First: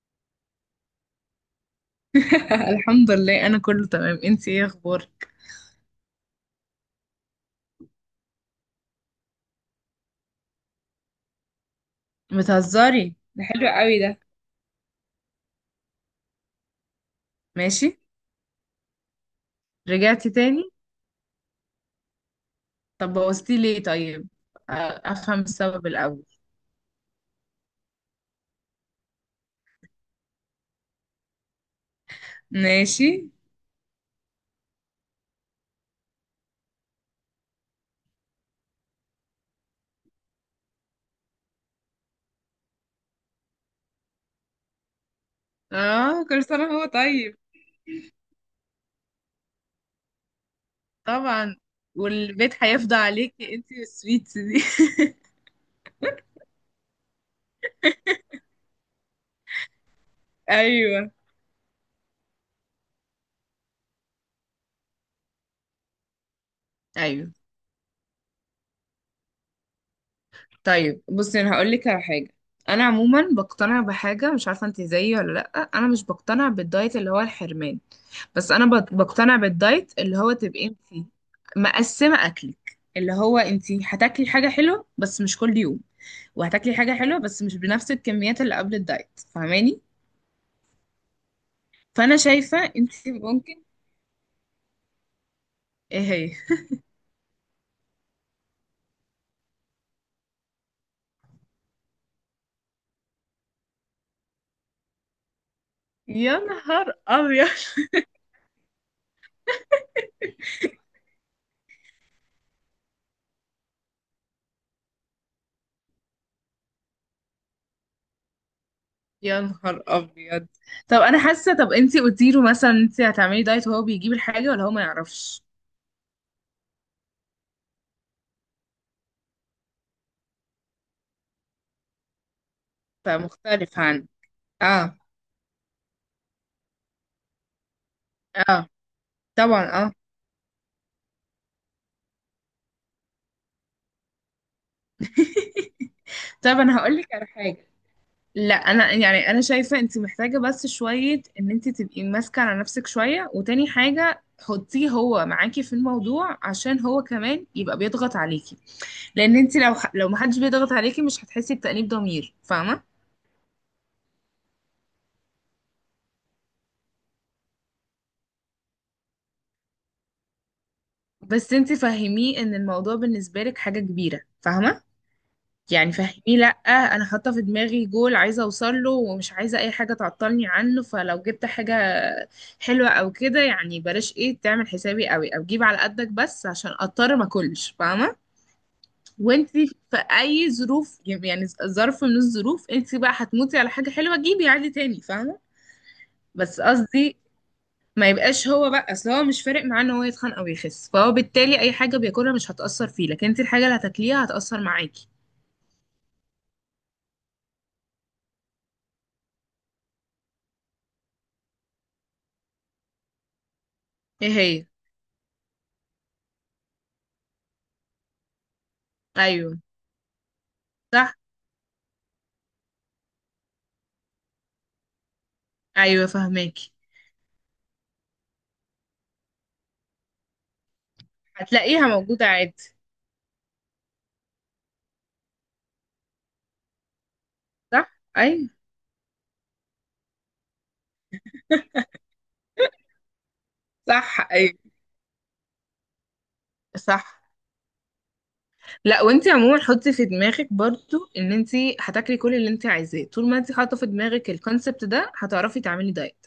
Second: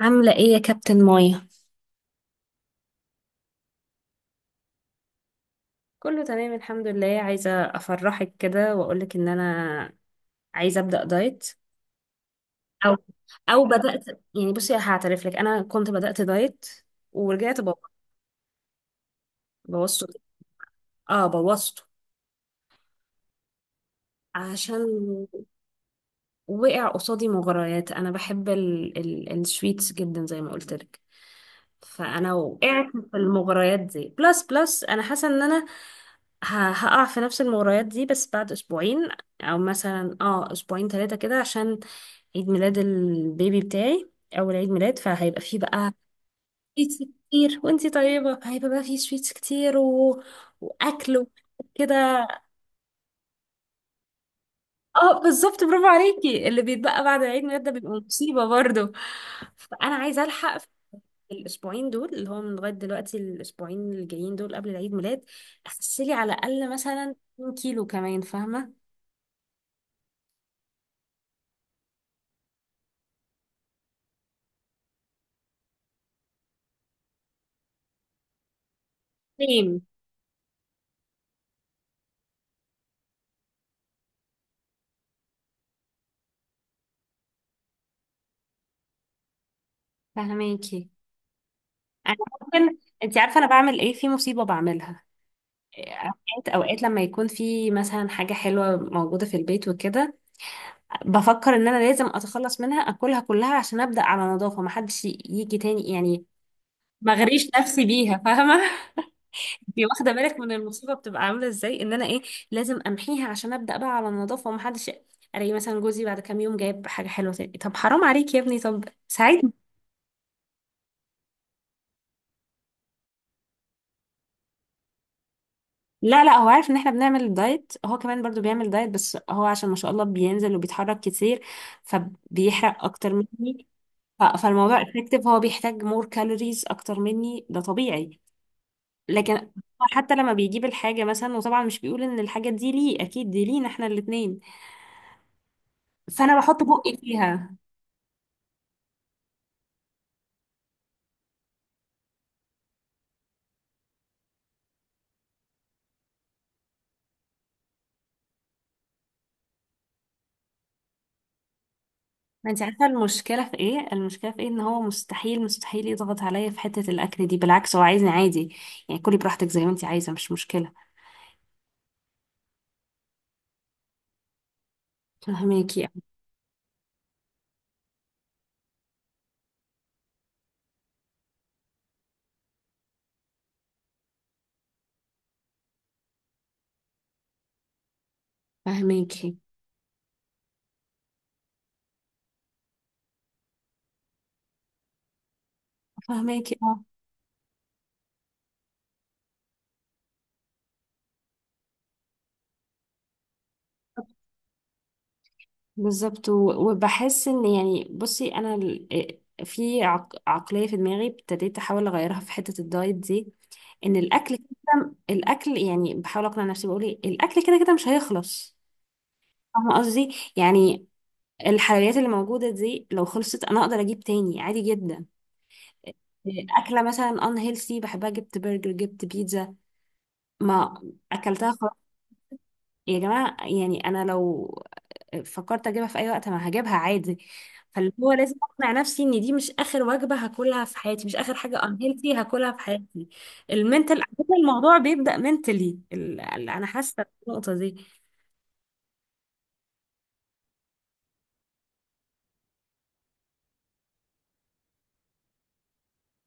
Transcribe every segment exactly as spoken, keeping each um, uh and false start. عاملة ايه يا كابتن مايا؟ الحمد لله، انا كله تمام. انتي ايه اخبارك؟ كله تمام الحمد لله، عايزة افرحك كده واقولك ان انا عايزة ابدأ دايت. او بتهزري؟ ده او حلو قوي بدأت. ده. يعني بصي، هعترف لك انا كنت بدأت دايت ورجعت بو- ماشي. بوظته. رجعتي تاني؟ اه، بوظته. طب بوظتي ليه طيب؟ أ- عشان افهم السبب الاول. وقع قصادي مغريات، انا بحب ال ال السويتس جدا زي ما قلت لك. فانا وقعت في ماشي. المغريات دي. بلس بلس انا حاسه ان انا ه- هقع في نفس المغريات دي، بس بعد اسبوعين، او مثلا اه اسبوعين ثلاثه كده، عشان عيد ميلاد البيبي بتاعي. اول عيد ميلاد، فهيبقى فيه بقى اه، كل سنه هو سويتس طيب. كتير. وانتي طيبه، هيبقى بقى فيه سويتس كتير و... واكل طبعا. وكده. والبيت هيفضى عليكي انتي والسويتس دي. اه، بالظبط. برافو عليكي. اللي بيتبقى بعد العيد ميلاد ده بيبقى مصيبه برضه. فانا عايزه الحق ايوه. الاسبوعين دول، اللي هو من لغايه دلوقتي الاسبوعين اللي جايين دول قبل العيد ميلاد، اخسلي على الاقل مثلا ايوه، اتنين كيلو كمان. فاهمه؟ طيب، بصي انا هقول لك على حاجه. انا عموما بقتنع بحاجه، مش عارفه انت زيي ولا لا. انا مش بقتنع بالدايت اللي هو الحرمان، بس انا بق- بقتنع سيم. بالدايت اللي هو تبقي انت مقسمه اكلك، اللي هو انت هتاكلي حاجه حلوه بس مش كل يوم، وهتاكلي حاجه حلوه بس مش بنفس الكميات اللي قبل الدايت، فاهماني؟ فاهماكي انا فانا شايفه ممكن. انت انت عارفه انا ممكن. بعمل ايه في مصيبه بعملها؟ ايه هي؟ اوقات اوقات لما يكون في مثلا حاجه حلوه موجوده في البيت وكده، بفكر ان انا لازم اتخلص منها، اكلها كلها عشان ابدا على نظافه، ما حدش يجي تاني يعني، يا نهار ما ابيض. اغريش نفسي بيها. فاهمه؟ انتي واخده بالك من المصيبه، بتبقى عامله ازاي؟ ان انا ايه؟ لازم امحيها عشان ابدا بقى على النظافه ومحدش. الاقي مثلا جوزي بعد كام يوم جايب حاجه حلوه تاني، طب حرام عليك يا ابني، طب يا ساعدني. نهار ابيض. طب انا حاسه. طب انت قلتي له مثلا انت هتعملي دايت وهو بيجيب الحاجه، ولا هو ما يعرفش؟ لا لا، هو عارف ان احنا بنعمل دايت. هو كمان برضو بيعمل دايت، بس هو عشان ما شاء الله بينزل وبيتحرك كتير، فبيحرق اكتر مني. فمختلف عن. ف- فالموضوع اه. افكتيف، هو بيحتاج مور كالوريز اكتر مني، ده طبيعي. اه. لكن طبعا، هو اه. حتى لما بيجيب الحاجه مثلا، وطبعا مش بيقول ان الحاجه دي ليه، اكيد دي لينا احنا الاتنين. فانا طب بحط انا بقي هقول لك على فيها. حاجه. لا، انا يعني انا شايفه انت محتاجه بس شويه، ان انت تبقي ماسكه على نفسك شويه، وتاني حاجه حطيه هو معاكي في الموضوع عشان هو كمان يبقى بيضغط عليكي. لان انت لو لو محدش بيضغط عليكي، مش هتحسي بتأنيب ضمير، ما انت فاهمه؟ عارفه المشكله في ايه، المشكله في ايه ان هو مستحيل مستحيل يضغط عليا في حته الاكل دي. بالعكس، هو عايزني عادي. يعني كلي براحتك زي ما انت عايزه، مش مشكله. بس انت فهميه ان الموضوع بالنسبه لك حاجه كبيره، فاهمه؟ فهماكي. يعني فهميه. لا، انا حاطه في دماغي جول عايزه اوصل له ومش عايزه اي حاجه تعطلني عنه. فلو جبت حاجه حلوة او كده يعني بلاش، ايه تعمل حسابي قوي او جيب على قدك، بس عشان اضطر ما اكلش، فاهمة؟ فهماكي. وانت في اي ظروف، يعني ظرف من الظروف انت بقى هتموتي على حاجة حلوة جيبي عادي تاني، فاهمة؟ فهماكي. بس اه، قصدي ما يبقاش هو بقى. اصل هو مش فارق معاه ان هو يتخن او يخس، فهو بالتالي اي حاجة بياكلها مش هتأثر فيه، لكن انت الحاجة اللي هتاكليها هتأثر معاكي. بالظبط. و- وبحس ان، يعني بصي انا ال- آه، في عق- عقليه في دماغي ابتديت احاول اغيرها في حته الدايت دي. ان ايه الاكل هي؟ كده الاكل، يعني بحاول اقنع نفسي، بقول ايه، الاكل كده كده مش هيخلص. ايوه. فاهمه قصدي يعني؟ صح، الحلويات اللي موجوده دي لو خلصت، انا اقدر اجيب تاني عادي جدا. ايوه، فهماكي. اكله مثلا ان هيلثي بحبها، جبت برجر جبت بيتزا، ما اكلتها هتلاقيها خلاص. موجودة عادي. يا جماعه يعني، انا لو فكرت اجيبها في اي وقت ما هجيبها عادي. فاللي صح، هو لازم ايوه. اقنع نفسي ان دي مش اخر وجبه هاكلها في حياتي، مش اخر حاجه ان هيلثي هاكلها في حياتي. المنتل. صح، ايوه. الموضوع بيبدا منتلي. انا حاسه صح. النقطه دي. لا، وانت عموما حطي في دماغك برضو ان انت هتاكلي كل اللي انت عايزاه، طول ما انت حاطه في دماغك الكونسبت ده هتعرفي تعملي دايت.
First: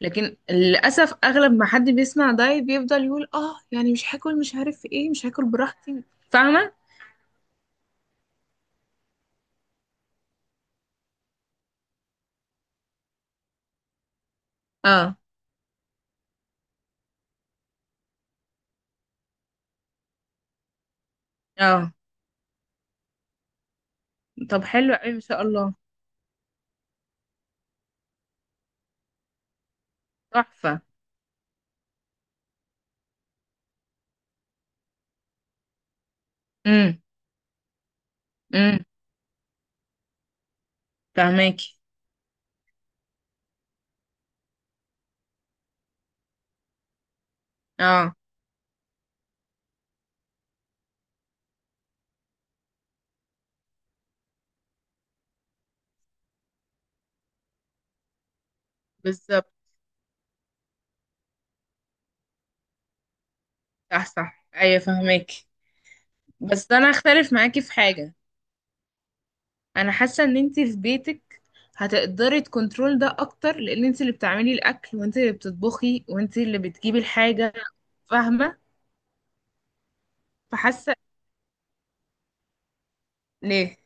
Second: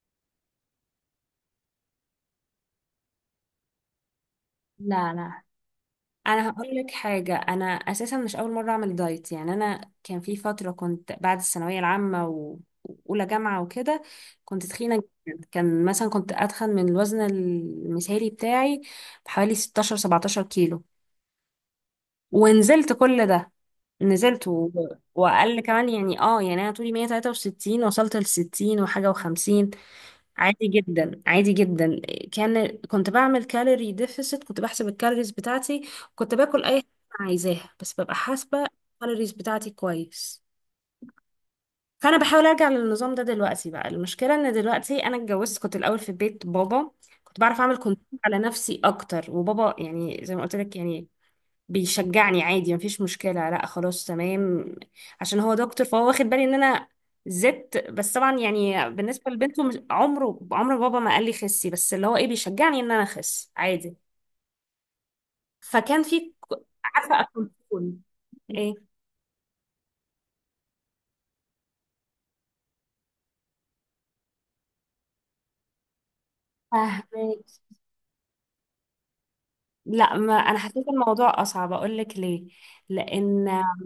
لكن للاسف اغلب ما حد بيسمع دايت بيفضل يقول اه يعني مش هاكل مش عارف ايه، لا مش لا، هاكل براحتي. انا هقول فاهمه. لك حاجه. انا اساسا مش اول مره اعمل دايت، يعني انا كان في فتره كنت بعد الثانويه العامه و- واولى جامعه وكده، كنت تخينه اه. جدا. كان مثلا كنت اتخن من الوزن المثالي بتاعي بحوالي ستاشر سبعتاشر كيلو. اه. ونزلت كل ده. نزلت طب و... حلو قوي ما شاء واقل الله. كمان يعني. اه يعني انا طولي مية وتلاتة وستين، وصلت ل ستين وحاجه وخمسين. عادي تحفه. جدا عادي جدا. كان كنت بعمل كالوري ديفيسيت، كنت بحسب الكالوريز بتاعتي. كنت باكل اي حاجه امم. أنا عايزاها، بس ببقى حاسبه امم. الكالوريز بتاعتي كويس. فاهماكي. فانا بحاول ارجع للنظام ده. دلوقتي بقى المشكله ان دلوقتي انا اتجوزت. كنت الاول في بيت بابا، كنت بعرف اعمل اه، كنترول على نفسي اكتر. وبابا يعني زي ما قلت لك يعني بيشجعني عادي، مفيش مشكلة، لا خلاص تمام. عشان هو دكتور، فهو واخد بالي ان انا زدت. بس طبعا يعني بالنسبة بالظبط. لبنته، مش- عمره عمر بابا ما قال لي خسي، بس اللي هو ايه، بيشجعني ان انا اخس عادي. صح، صح، ايوه، فاهماكي. فكان في ك- بس انا عارفة اختلف معاكي في كنترول. حاجه. ايه؟ انا حاسه ان انت في بيتك هتقدري تكنترول ده اكتر، لان انت اللي بتعملي الاكل وانت اللي بتطبخي وانت اللي بتجيبي فاهمك. الحاجه. فاهمه. لا، ما انا حسيت فحاسه. الموضوع اصعب. اقول لك ليه؟ لان ليه؟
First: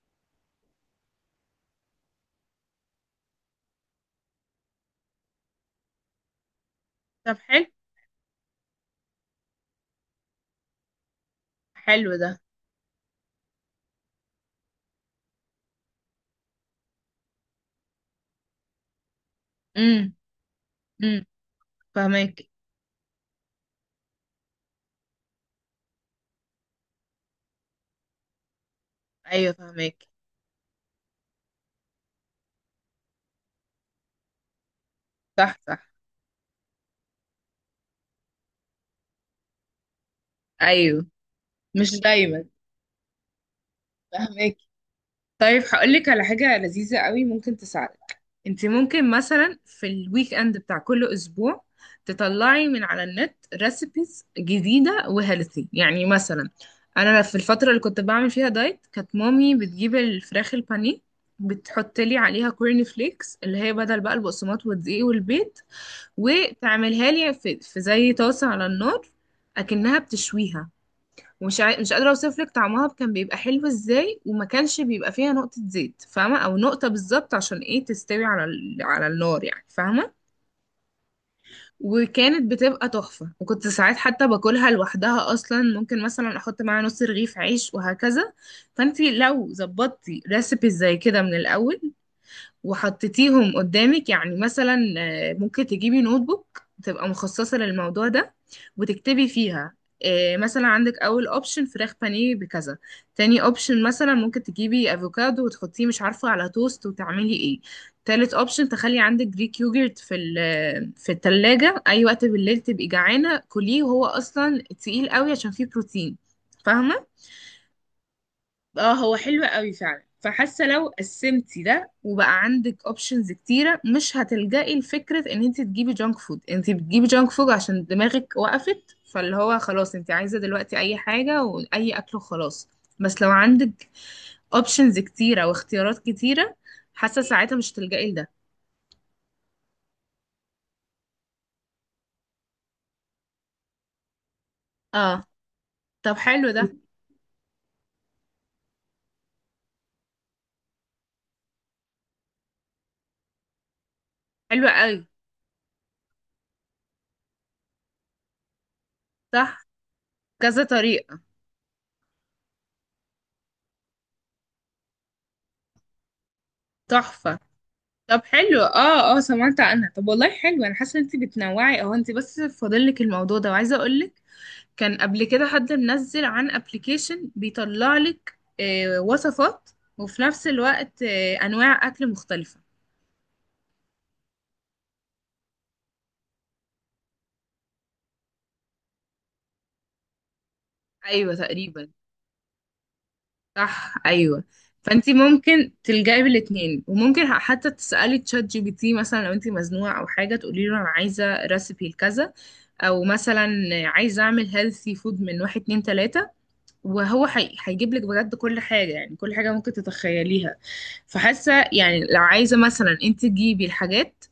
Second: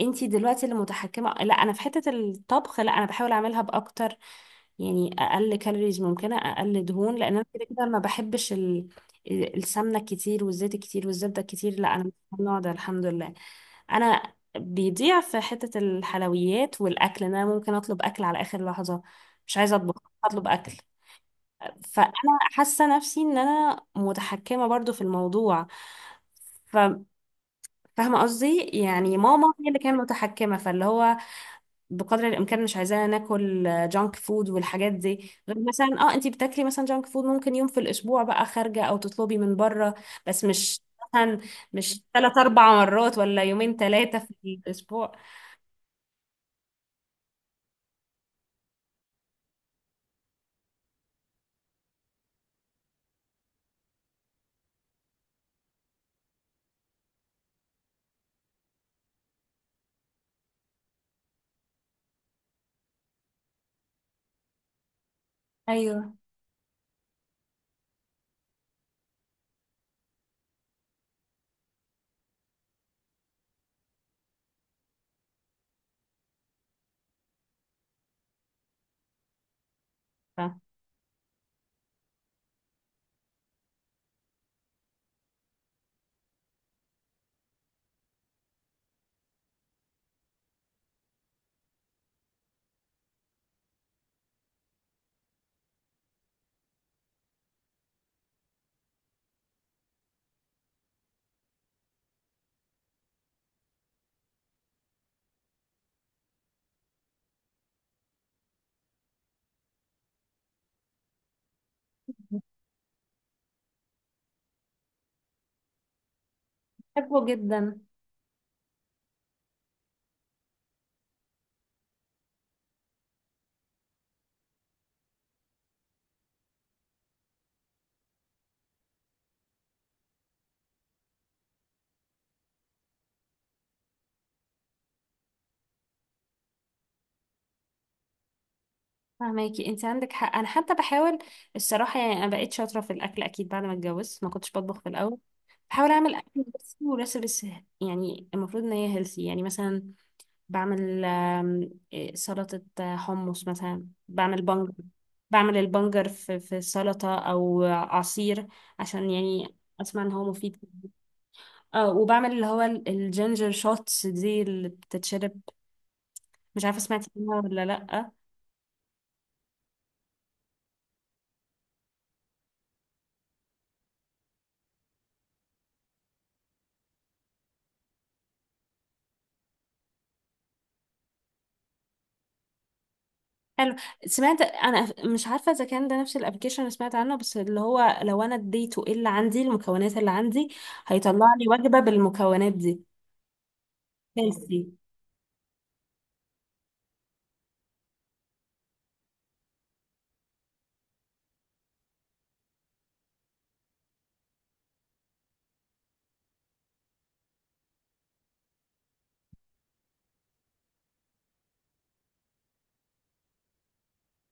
انتي دلوقتي اللي متحكمة، لا انا. في حتة الطبخ لا، انا بحاول اعملها باكتر يعني، اقل كالوريز ممكنه، اقل دهون، لان طب انا كده حلو. كده ما بحبش ال... السمنه كتير والزيت كتير والزبده كتير. لا، انا مش حلو ده. من النوع ده الحمد لله. انا بيضيع في حته الحلويات والاكل، ان انا ممكن اطلب اكل على اخر لحظه، مش عايزه اطبخ، امم. اطلب اكل. امم. فانا فاهماكي. حاسه نفسي ان انا متحكمه برضو في الموضوع. ف- فاهمه قصدي يعني؟ ماما ايوه، هي اللي كانت فاهماكي. متحكمه، فاللي هو بقدر الامكان مش عايزانا ناكل جانك فود والحاجات دي. صح، غير مثلا صح، اه انتي بتاكلي مثلا جانك فود ممكن يوم في الاسبوع، بقى خارجه او تطلبي من بره. بس مش ايوه. مثلا، مش مش ثلاث دايما. اربع مرات ولا يومين ثلاثه في فاهماكي. الاسبوع. طيب هقولك على حاجة لذيذة قوي ممكن تساعدك. انت ممكن مثلا في الويك اند بتاع كل اسبوع تطلعي من على النت ريسيبيز جديدة وهيلثي يعني. مثلا انا في الفترة اللي كنت بعمل فيها دايت كانت مامي بتجيب الفراخ البانيه، بتحط لي عليها كورن فليكس، اللي هي بدل بقى البقسماط والدقيق والبيض، ايوه. وتعملها لي في, في زي طاسة على النار، اكنها بتشويها. ومش عا... مش قادرة اوصف لك طعمها كان بيبقى حلو ازاي، وما كانش بيبقى فيها نقطة زيت، فاهمة؟ او نقطة بالظبط عشان ايه تستوي على ال... على النار يعني، فاهمة؟ ف- وكانت بتبقى تحفة، وكنت ساعات حتى باكلها لوحدها اصلا، ممكن مثلا احط معاها نص رغيف عيش وهكذا. فانتي لو ظبطتي ريسيبي زي كده من الاول وحطيتيهم قدامك يعني، مثلا آه، ممكن تجيبي نوت بوك تبقى مخصصة للموضوع ده وتكتبي فيها. آه، مثلا عندك اول اوبشن فراخ بانيه بكذا. تاني اوبشن مثلا ممكن تجيبي افوكادو وتحطيه مش عارفة على توست وتعملي ايه. تالت اوبشن تخلي عندك جريك يوجرت في ال- في التلاجة اي وقت بالليل تبقي جعانة كليه، وهو اصلا تقيل قوي عشان فيه بروتين، فاهمة. بحبه جدا. اه، هو حلو قوي فعلا. فحاسه لو قسمتي ده وبقى عندك اوبشنز كتيره مش هتلجئي لفكره ان انت تجيبي جانك فود. انت بتجيبي جانك فود عشان دماغك وقفت، فاللي هو خلاص انت عايزه دلوقتي اي حاجه واي اكل وخلاص. بس لو عندك اوبشنز كتيره واختيارات كتيره، حاسه ساعتها مش تلجئي لده. فهماكي. انت عندك حق. انا حتى بحاول. الصراحه يعني انا بقيت شاطره في الاكل اكيد بعد ما اتجوزت، ما كنتش بطبخ في اه. الاول. بحاول اعمل طب اكل حلو ده. بس وريسبس يعني المفروض ان هي هيلثي. يعني مثلا بعمل آم، إيه، سلطة آه، حمص، مثلا بعمل حلو بنجر. قوي. بعمل البنجر في في سلطة أو عصير، عشان يعني صح. أسمع إن هو مفيد. كذا طريقه. اه، وبعمل اللي هو ال- الجينجر شوتس دي اللي بتتشرب. مش عارفة سمعتي تحفه. عنها ولا لأ؟ طب حلو. اه، اه، سمعت عنها. طب والله حلو، انا حاسه ان انت بتنوعي اهو، انت بس فاضلك الموضوع ده. وعايزه اقولك، كان قبل كده حد منزل عن ابلكيشن بيطلع لك آه وصفات، وفي نفس الوقت آه انواع اكل مختلفه. حلو. سمعت أنا. مش عارفة إذا كان ده نفس الأبلكيشن اللي سمعت عنه، بس اللي هو لو أنا اديته إيه اللي عندي، المكونات اللي عندي هيطلع ايوه لي وجبة تقريبا. بالمكونات دي صح، ايوه. هيلثي. فانت ممكن تلجئي بالاتنين، وممكن حتى تسالي تشات جي بي تي مثلا لو انت مزنوقه او حاجه، تقولي له انا عايزه ريسيبي لكذا، او مثلا عايزه اعمل هيلثي فود من واحد اتنين تلاته، وهو حي... هيجيب لك بجد كل حاجة، يعني كل حاجة ممكن تتخيليها. فحاسة يعني لو عايزة مثلا انت تجيبي الحاجات،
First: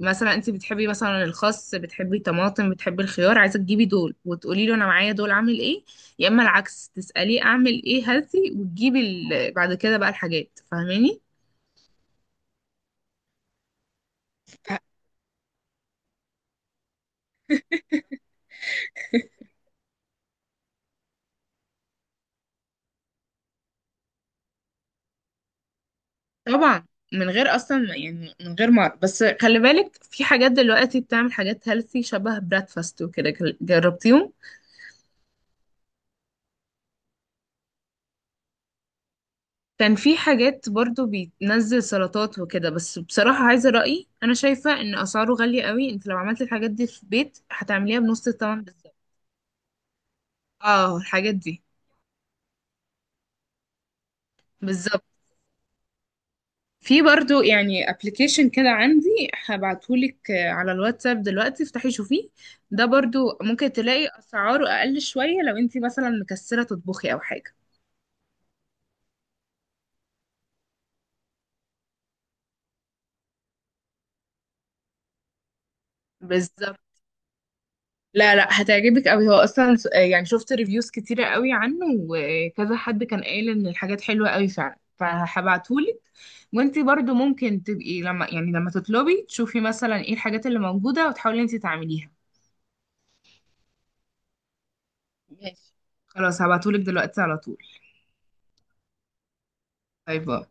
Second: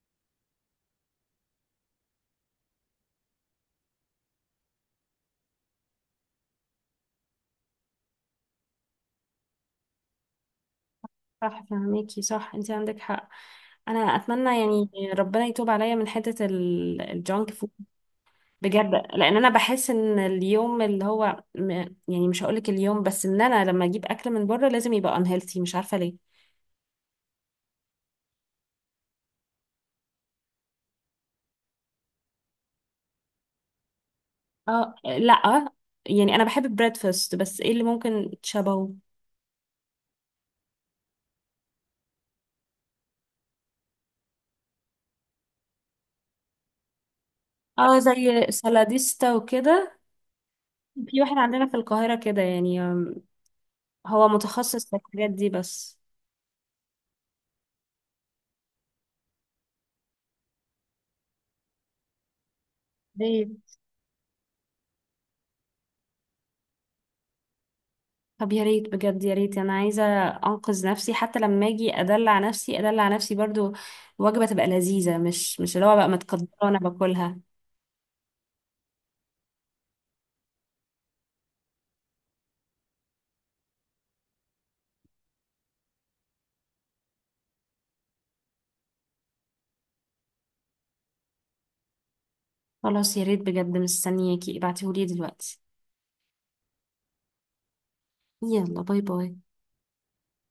مثلا انت بتحبي مثلا الخس، بتحبي الطماطم، بتحبي الخيار، عايزة تجيبي دول وتقولي له انا معايا دول عامل ايه. يا اما العكس تسأليه اعمل ايه هاتي، وتجيبي ال... بعد كده بقى الحاجات، فاهماني؟ صح فهميكي. صح، انت عندك حق. انا اتمنى ف- يعني ربنا يتوب عليا من حته ال- الجانك فود بجد. لان انا بحس ان اليوم اللي هو م- يعني مش هقولك اليوم بس، ان انا لما اجيب اكل من بره لازم يبقى unhealthy، مش عارفه ليه. طبعا. من غير اصلا يعني، من غير ما، بس خلي بالك في حاجات دلوقتي بتعمل حاجات هيلثي شبه بريكفاست وكده، جربتيهم؟ اه، لا. يعني انا بحب البريدفاست، بس ايه اللي ممكن تشبهه؟ كان في حاجات برضو بينزل سلطات وكده، بس بصراحة عايزة رأيي، أنا شايفة إن أسعاره غالية قوي. أنت لو عملت الحاجات دي في البيت اه، هتعمليها بنص زي الثمن بالظبط. سلاديستا وكده. اه، في الحاجات واحد دي. عندنا في القاهره كده، يعني آم، هو متخصص في بالظبط. الحاجات دي بس. في برضو يعني ابلكيشن كده عندي، هبعتهولك آه، على الواتساب دلوقتي، افتحي شوفيه. ده برضو ليه؟ ممكن تلاقي أسعاره أقل شوية لو أنت مثلا مكسلة تطبخي أو حاجة. طب يا ريت بجد يا ريت، انا عايزه انقذ نفسي، حتى لما اجي ادلع نفسي ادلع نفسي برضو وجبه تبقى لذيذه، مش مش اللي هو بقى متقدره وانا بالظبط. باكلها. لا، لا، هتعجبك قوي. هو اصلا س- يعني شفت ريفيوز كتيرة قوي عنه، وكذا حد كان قايل ان الحاجات حلوة قوي فعلا، فهبعتهولك. وانتي برضو ممكن تبقي لما يعني لما تطلبي تشوفي مثلا ايه الحاجات اللي موجودة وتحاولي انتي تعمليها. خلاص، يا ريت بجد، مستنياكي ابعتيهولي دلوقتي. ماشي. خلاص هبعتهولك دلوقتي على طول. يلا، باي باي. باي باي.